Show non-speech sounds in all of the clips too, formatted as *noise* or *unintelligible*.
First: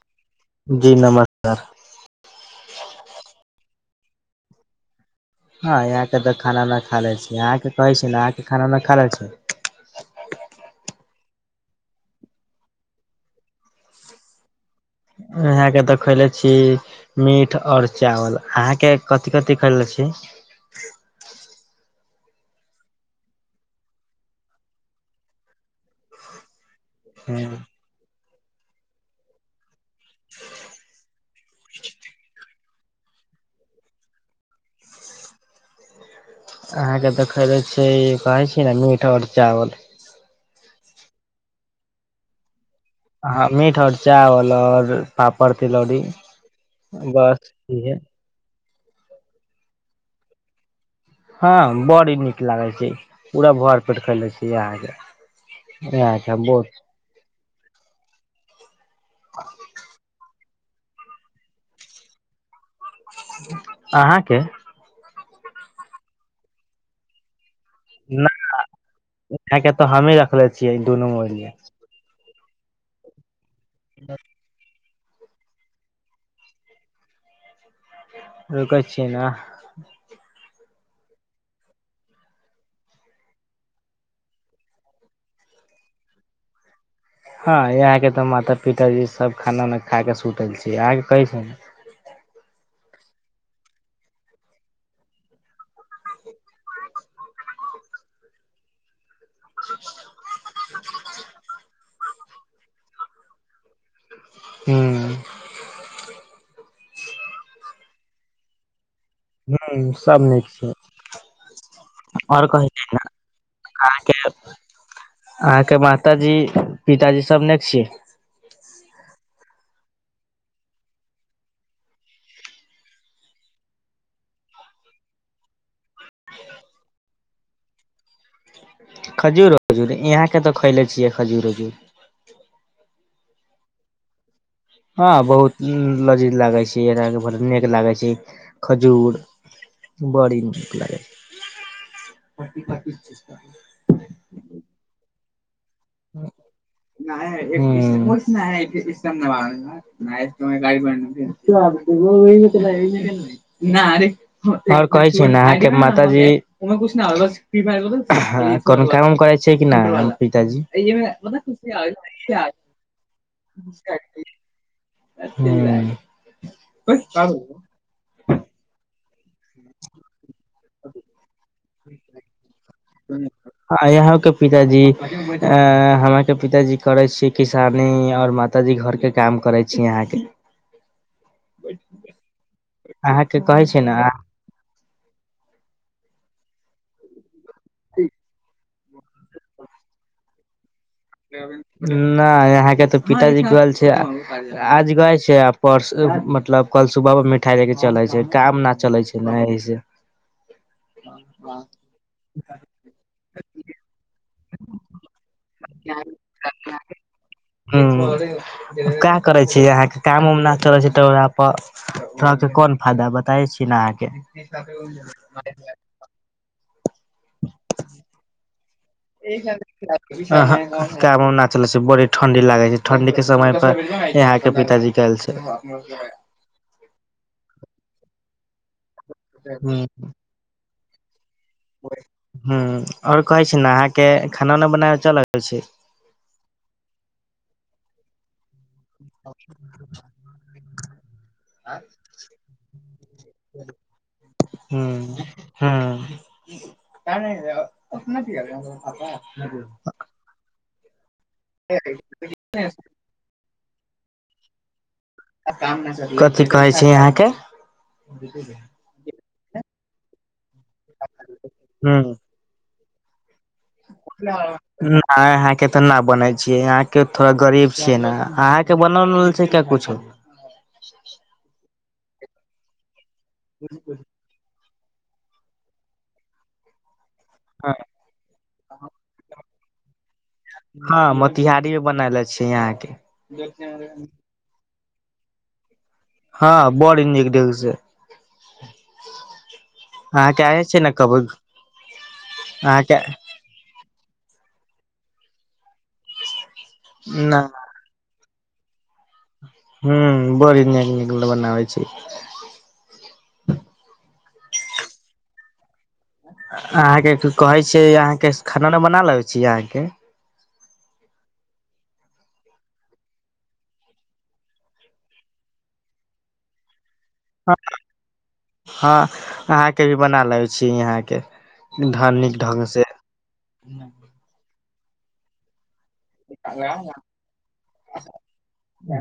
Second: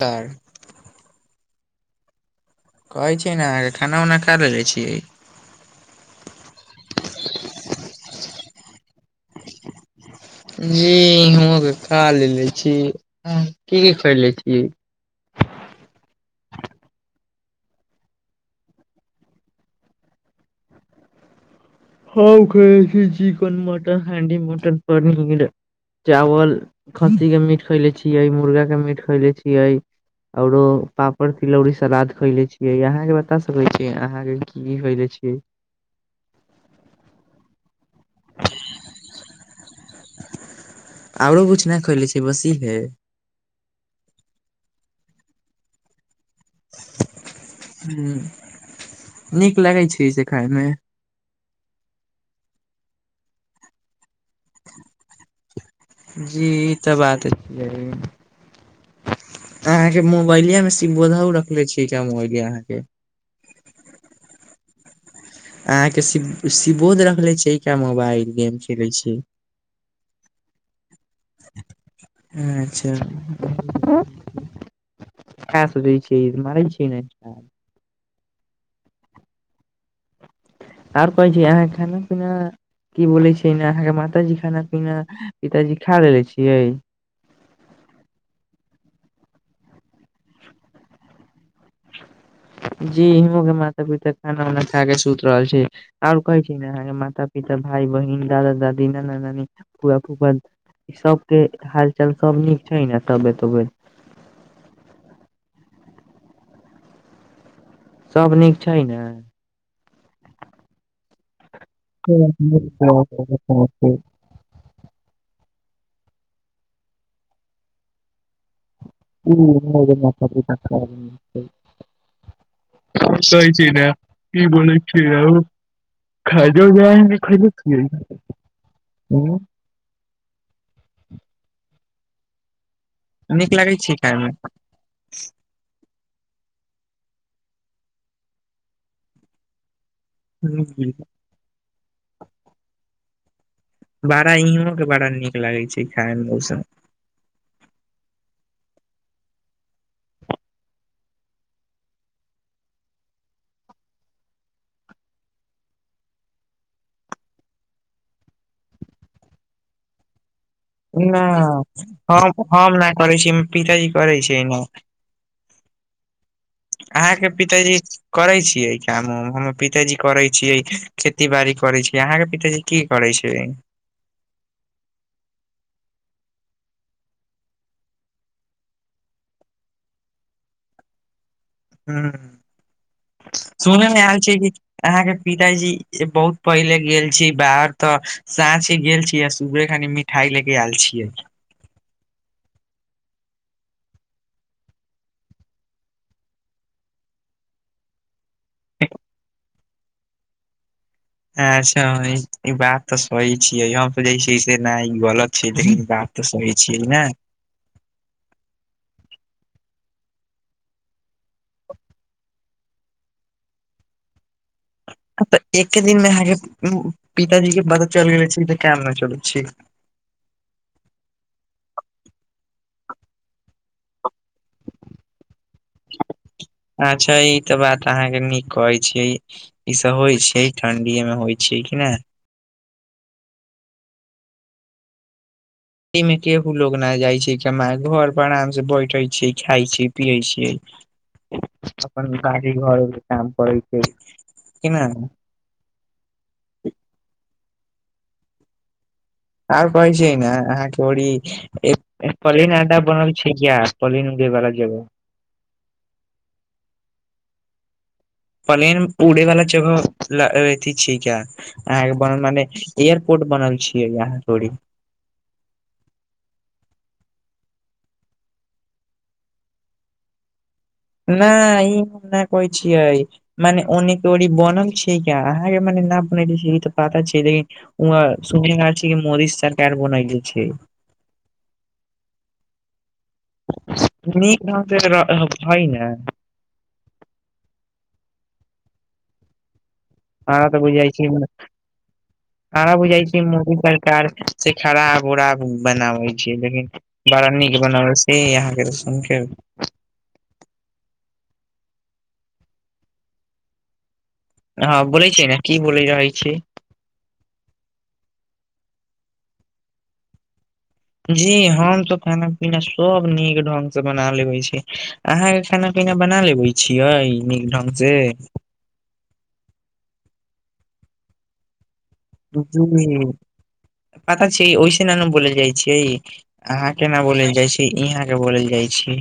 तार जी नमस्कार कहै छै ने अहाँके खाना उना खा लेलेने छि हँ यहाँके त खाना ना खा ले छी अहाँ के कहे छी अहाँके खाना न खा ले छी जीं हांगई खा लेलेे छी की खै ले छी आहाँ के देखैले छी मीट आओर चावल अहाँके कथि कथि खैले छी ह खइ छी chicken mutton handi mutton paneer चावल खस्सी के मीट खैले छियै मुर्गा के मीट खैले छियै आओरो पापड़ तिलौरी सलाद खइले छी य यहाँ के बता सकै छी अहाँ के की हले छीयै अहाँके खैे छी ई कहै छी ने मीट आओर चावल आरो कुछु न खईले छै बस इ है हँ मीठ आओर चावल आओर पापड़ तिलौड़ी ह नीक लगै छै से खाय मे हँ बड़ नीक लागे छै पूरा भर पेट खैले छै यह के जी ई तऽ बात छै *inaudible* *inaudible* अहाँ के मोबाइले मे सिम बोधौ रखले छी मोबाइलहाँ के अहाँके अहाँ के शिव शिबोध रखले छै मोबाइल नहि गेम खेलै छी यहाँके तऽ हमही रखले छियै दुनू मिलिये अच्छा क सुधै छी *unintelligible* य मारे छी ने रुक छिय न आर कोय छी आहाँ खाना पीना की बोलै छै ने अहाँ के माताजी खाना पीना पिताजी खा लेलेे छियै हँ यहाँके तऽ माता पिताजी सब खाना उना खा के सुतल छी अहाँके कैस जी हिमो के माता पिता खाना उना खाय के सुति रहल छी आओर कहै छी ने आहाँ मातता पिता भाय बहिन दादा दादी ना ना नानि फु फूकल ई सबके हाल चाल सब नीक छै ने तबत तबत *unintelligible* हूँ सब नीक छै ने हू सब नीक छै आओर कहि *unintelligible* खाना छै अहाँके माताजी पिताजी सब ने छियै ह *unintelligible* ै *unintelligible* छै ने ई बोलै छैय औ खरिदो जा खरिदो *unintelligible* खजूर खजूर यहाँके तऽ खयले छियै खजूर उजूर नीक लागै छै खायमे हँ बहुत लजीज लागे छै नीक लागे छै *unintelligible* खजूर बड़ी नीक लागै छै बड़ा इहों के बड़ा नीक लागै छै खाय मे उस नहि नहि इसम न ब *unintelligible* नहि त की प अरे *unintelligible* *unintelligible* आओर कहै छी अहाँके माताजी कोनो कामो करै छै कि नै हम पिताजी *unintelligible* य ना मतल खुशी हम आ हम नहि करै छी पिताजी करै छै ने एतने *unintelligible* अहाँकेँ पिताजी करै छियै, काम उम हमर पिताजी करै छियै खेती बाड़ी। करै छै अहाँकेँ पिताजी कि करै छै। आइ अहाँकेँ पिताजी। अ हमरके पिताजी करै छियै किसानी आओर माताजी घरके काम करै छै अहाँकेँ। ह, अहाँ के कहै छै ने सुनेमे आयल छै कि। अहाँकेँ पिताजी बहुत पहिले गेल छै बाहर तऽ साँझ। गेल छीय आ सुबरे खी मिठइ लेगे आयल छै। नहि अहाँकेँ तऽ पिताजी कल छै। आज गाए छै, आ परस मतलब कल सुबह पर मिठाई लेके चले छै काम न चलै छै, ने एहि से अच्छा ई बात तऽ सही छियै य पर ज। किसे नहि ई गलत छै, लेकिन बात तऽ सही छियै ने। हु, कऽ करै छै अहाँकेँ काम उम नहि चलै छै तऽ ओरा पर। तोहके कोन फायदा बताय छीय ने अहाँकेँ। सा गेल *unintelligible* तऽ एके दिनमे अहाँकेँ पिताजी के पता चल गेल छै क। इह *unintelligible* अहाँ, काम उम नै चलै छै, बड़ी ठंडी लागे छै, ठंडी के समय पर यहा। के पिताजी कहलखिन छै। अच्छा, ई त बात अहाँकेँ निक कहै छीयै ई सभ होइ छै, ठंडीए मे होइ छै। छै कि नहि। ह, आओर कहै छी ने अहाँकेँ खाना उना बनाब चलै छै। एहि मे केहू लोग न जाय छै, कमाय घर पर आराम से बैठ। उठे छै खाय छी पियै छै अपन गाड़ी घर। कम पइते छै ह किना ह, नहिना आओर कहै छै, ने अहाँकेँ ओरी पलेन अंडा बनल छै य। पलीन देवार जग। कथि कहै छै यहाँकेँ प्लेन उड़े वाला जगह छियै क्य अहाँकेँ मने एयरपोर्ट बनल छै। ह। नहि अहाँकेँ तऽ नहि बनै छियै अहाँकेँ थोड़ा गरीब छियै ने अहाँकेँ बनल छै, क्य कुछो। नहि ई हम नहि कहै छिय मने ओने ओर बनल छी। ठीक या अहाँकेँ मने न बन ई त पता छै लेकिन छै मोदी सर। कर बनाल छै। हँ, मोतिहारी मे बनले छै यहाँकेँ। निक ढंग से है ने। हँ, बड़ी निक देख छै। ह तऽ बुझाइ ने छिये कब ह अहाँके बुझाइ छी मी। से खराब उराब बनाबे छैय लेकिन बड़ा न निक बनावै। ह यहाँकेँ सुन क। ह, बड़ नै निक बनाव छी। हँ बोलै छी ने की बोले रहै छी अहाँके कहै छियै, अहाँके खाना-वाना बना लै छी अहाँके? जी हम तऽ खाना-पीना सभ नीक ढंगसे बना लेबे छियै। अहाँके खाना-पीना बना लेबे छियै नीक ढंगसे? हँ अहाँके भी बना लै छी यहाँके धन्य! जी पता छै *unintelligible* ओहिस न बोल जाइ छिय अहाँ केना बोलैल जाइ छी, इहाँके बोलेल जाइ छी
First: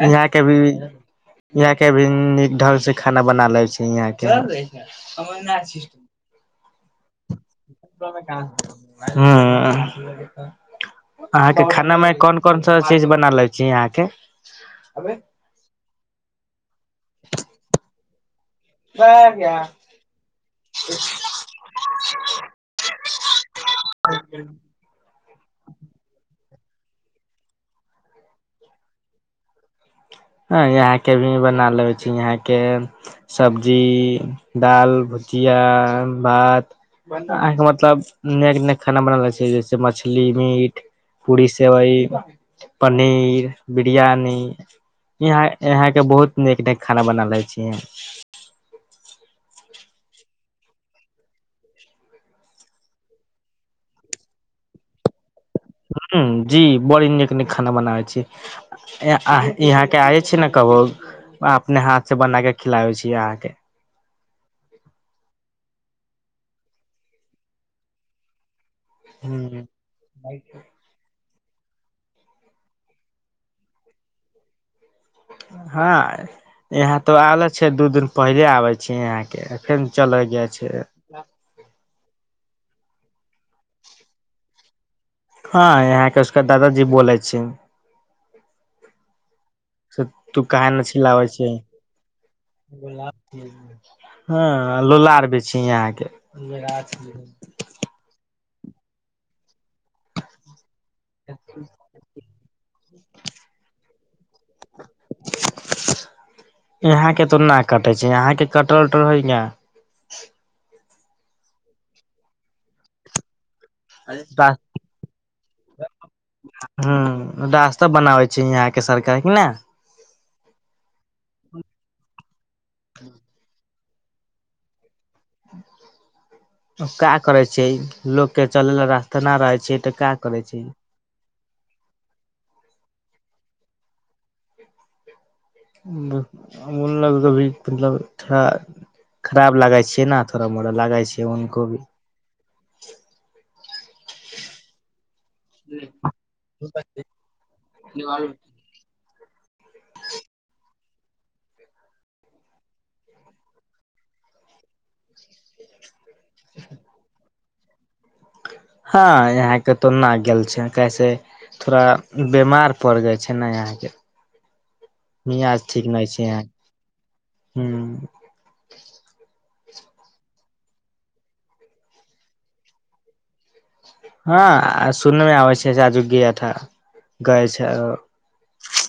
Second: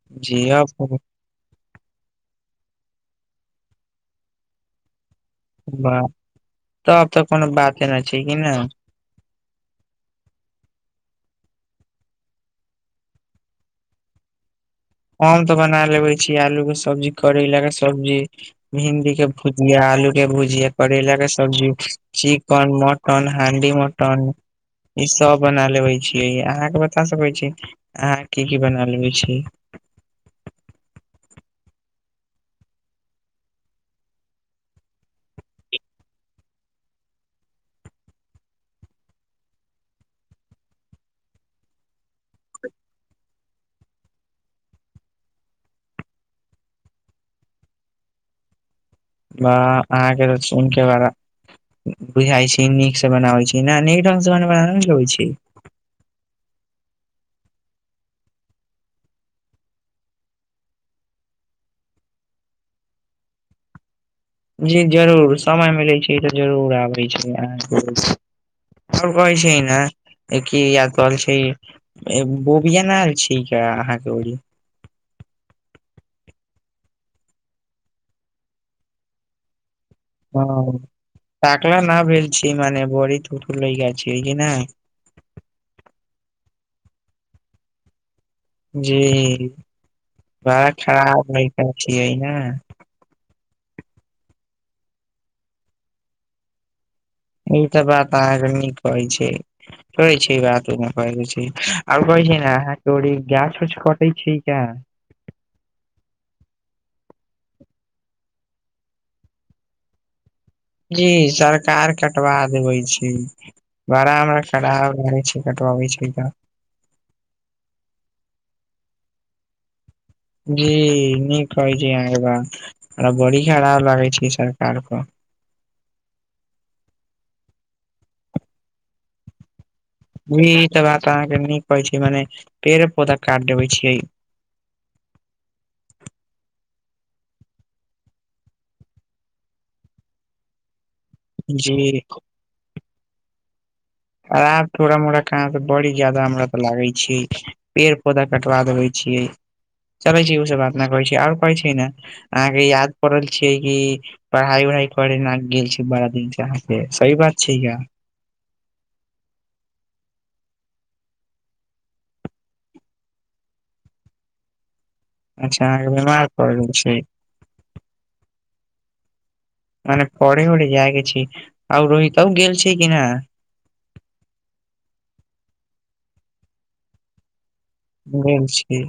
यहाँके भी *unintelligible* अब यहाँ के भी नीक ढंगसे खाना बना ले छै यहाँके बा तब तऽ कोनो बाते नहि छै कि ने!? हँ अहाँके खानामे कोन-कोन सा चीज बना ले छी अहाँके? हम तऽ बना लेबे छी आलूके सब्जी, करैलाके सब्जी भिंडीके भुजिया, आलूके भुजिया, करैलाके सब्जी चिकन, मटन, हंडी-मटन ई सब बना लेबे छियै अहाँके बता सकै छी अहाॅं की-की बना लेबै छी? हॅं, यहाॅंके भी बना लेबे छी यहाँके *unintelligible* सब्जी, दाल, भुजिया, भात अहाॅंके मतलब नीक-नीक खाना बना लैत छियै, जैसे मछली, मीट पूरी, सेवइ, पनीर, बिरियानी यहा यहांके बहुत नीक नीक खाना बना लैत छी वाह, अहाँके *unintelligible* त सु के बड़ा बुझाय छी नीकसे बनाबै छी ने नीक ढंगसे बनबै लगै छै जी बड़ी नीक-नीक खाना बनाबै छी यहाँ के आबै छी ने कबो, अपने हाथसे बनाके खिलाबै छी अहाँके जी जरूर, समय मिलैत छै तऽ जरूर आबै छी अहाँके आल कहै छै ह नेी यत कहल छै *unintelligible* बोबियना छीक *unintelligible* अहाँके ओ हँ, यहाँ तो आलो छै दू दिन पहिले आबै छी यहाँके फेन चलै हँ ताकला न भेलेल छी मने बड़ी तुतू लै गा छै बुझ न *unintelligible* हँ यहाके उसका दादाजी बोलै छै जी से तू बड़ा काहे न छिलाबै खराब है छै *unintelligible* छियै ने हँ लोला आर बे यहाँके *unintelligible* ई तॅं बात अहाँके नीक कहै छै कहै छै ई बात आ कहै छै ने ह त ओ ई *unintelligible* गाछ-उछ कटै छै *unintelligible* यहाके तो न कटे छै यहाके कटल-उटर हय ने? जी सरकार कटवा देबै छै। बड़ा हमरा खराब लागै छै कटबाबै छै तँ हॅं, रास्ता बनाबै छै यहाँके सरकार की ने जी नीक कहै छै अहाँ एकबार, बड़ी खराब लगै छै सरकार कऽ का करे छै लोक के चलै लए रास्ता न रहै छै त का? करे जी ई छै त बात अहाँके न कहै छै मने पेड़े-पौधा काट देबे छियै *unintelligible* मतलब थोड़ा खराब लागे छै ने थोड़ा मोड़ा लागा छै उनको भी जी आब थोड़ा मोड़ा कहाँ से बड़ी ज्यदा हमरा लागे छै पेड़ पौधा के बा देबै छियै चलै छी ओ सब बात नहि करै छी आओर कहै छी ने अहाँके याद पड़ल छियै कि पढ़ाई उढ़ाई करे गेल छी बड़ा सही बात छै या हँ यहाँके तो नहि गेल छै कैसे थोड़ा बेमार पड़ि जाइ छै ने यहाँके अच्छा अहा छै बीमार यहाँ पैर गेल छै ह मने परहे जाए गे छी आउ रोहित ओ गेल छै कि न हँ सुन मे आबै छैजूगथा गए छै *unintelligible* छी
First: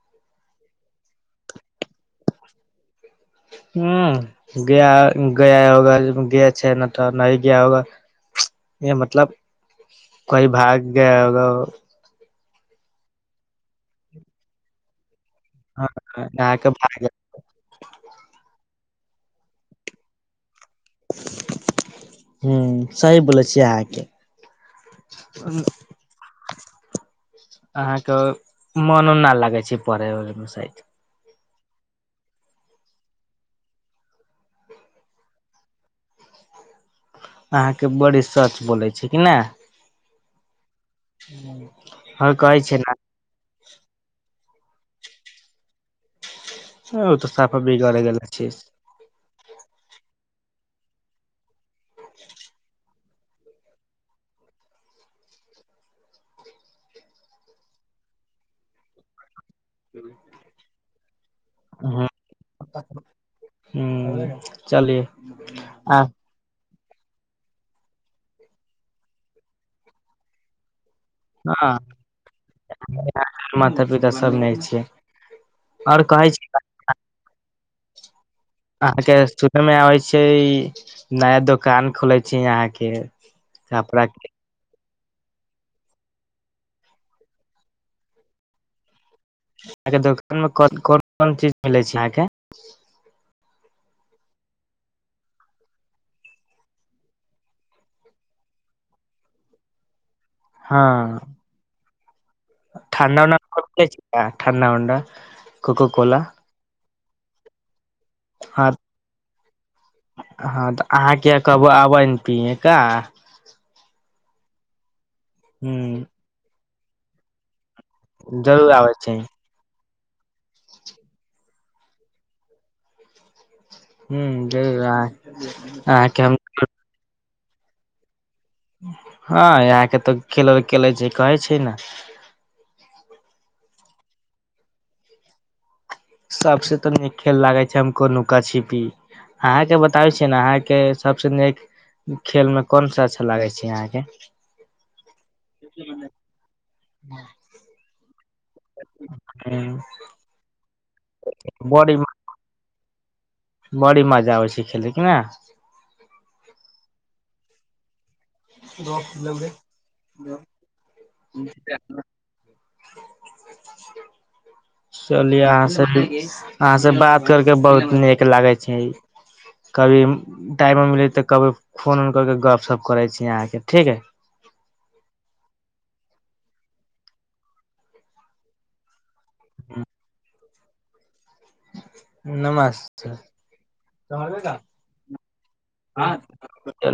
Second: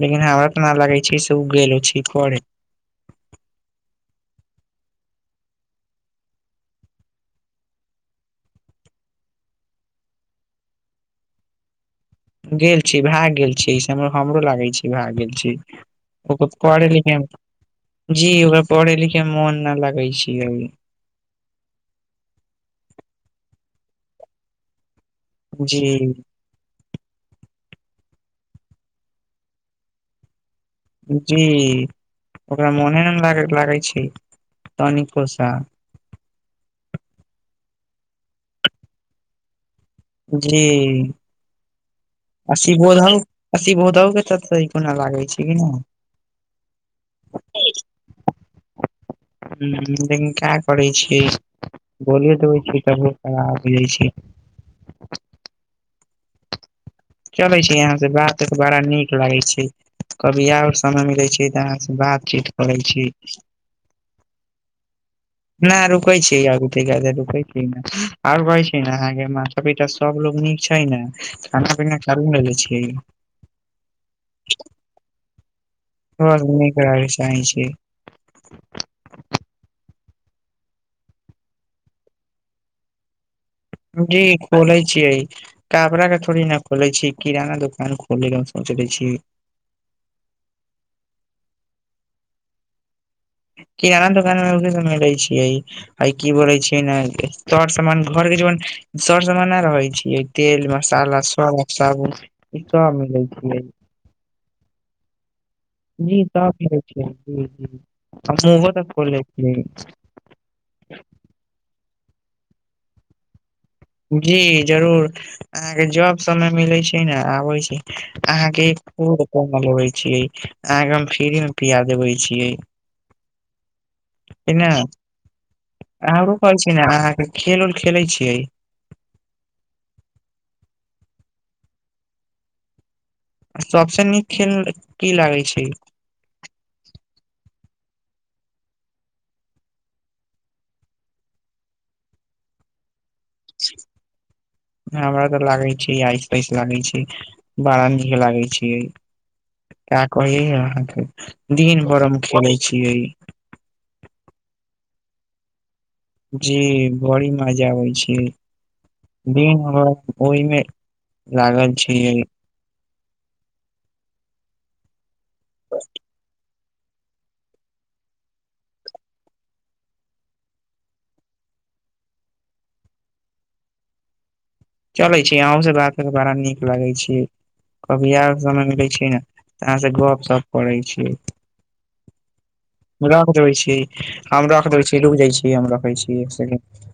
लेकिन हमरा तऽ न लागै छै से ओ गेलो छे घरे ह ग गय होगा ग छै ने तऽ नहि गया होगा य मतलब कई भाग गय होग गेल छी भए गेल छी स हमरो लागे छी भए गेल छी *unintelligible* हँ, जी अहाँके भाग ओकरा पढ़े लिखे मे मोन न लगे छे ह सही बोलै छियै अहाँके जी अहाँके मनो नहि लागे छै पढ़े उढ़े मे शायद जी ओकरा मोने ने लागे छै तनिको सा अहाँके बड़ी सच बोलै छै कि ने जी हर कहै आशि छै ने बोधन असी भोद के तऽ को नहि लागै छै कि ना ह ओ तऽ साफा बिगड़ गेल छ लेकिन क्य करै छियै बोले देबै छ त आब जाइ छै चले छै यहां से बात त बड़ा नीक लागे छै कभी आओर समय मिलै छै तऽ अहाँसँ बातचीत करै छी हुं चलिये न रुकय छी आर तैका देर रुकै छी न आर कहै छै ने अहाँके माथा पी सब लोग नीक छै ने हँ खाना पीना चालू लेले छियै माता पिता सब नै छै आओर कहै छी *unintelligible* छै अहाँ के सुनय मे आबै छै नया दुकान खोले छै अहा के कपड़ा जी के खोले छियै कापड़ा के थोड़ी न खोले छीयय किराना दुकान खोले के सोचले छी अच्छा के दोकान *unintelligible* कोन कोन चीज के खोलय छि अहाँके किराना दोकान *unintelligible* छियै आ की बोले छियै ने सर सामान घर के *unintelligible* सर सामान नहि रहै छियै तेल मसाला साग साबुन ई सब ठाण्डा मिलै छियै उ ठण्डा उण्डा कोको कोला जी त हँ हमो तक खोले छियै हँ तऽ अहाँ क कहबू आबैनतिये का जी जरूर ह अहाँके जॉब समय मिले छै ने आबै छै अहा के जरूर आबै छै फूल को लेवे छीिये अहाँ के हम फिरी में पिया देवे छीिये ह ने जरूर अहाँके हम आरो कहै छी ने अहाँके खेल उल खेलै छियै हँ यहाँके तऽ खेल खेले छै कहै छै ने सबसे नीक खेल की लागै छै सबसे तऽ नीक खेल लागे छै हमको नुका छिपी अहाँ के बताबै छीियै ने अहाँके सबसँ नीक खेल में कोन सा अच्छा लागे छै यहाँके हमरा तऽ लागै छै आऐस तैस लागै छै बड़ा नीक लागे छै का कही अहाँके दिन बड़ी भर हम खेले छिये बड़ी मजा आबै छै खेलयके ने जी बड़ी मजा आबै छै दिन रात ओहिमे लागल छियै *inaudible* चलिय अहाँ से अहाँ से बात करके बहुत नीक लागे छै कभी टाइम मिलैत तऽ कभी फोन उर करके गप सप करै छी अहाँके ठीक है चले छी आहूस बात के बड़ा नीक लगे छी कभी और समय मिलै छै ने त अहाँसँ गपशप करै छियै नमस्ते रख दै छीै हम चलिय रख दै छी रूकि जाइ छीै हम रखै छी एक सकेंड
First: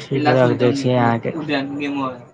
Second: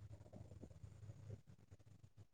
ठीक रख द छी अहाँके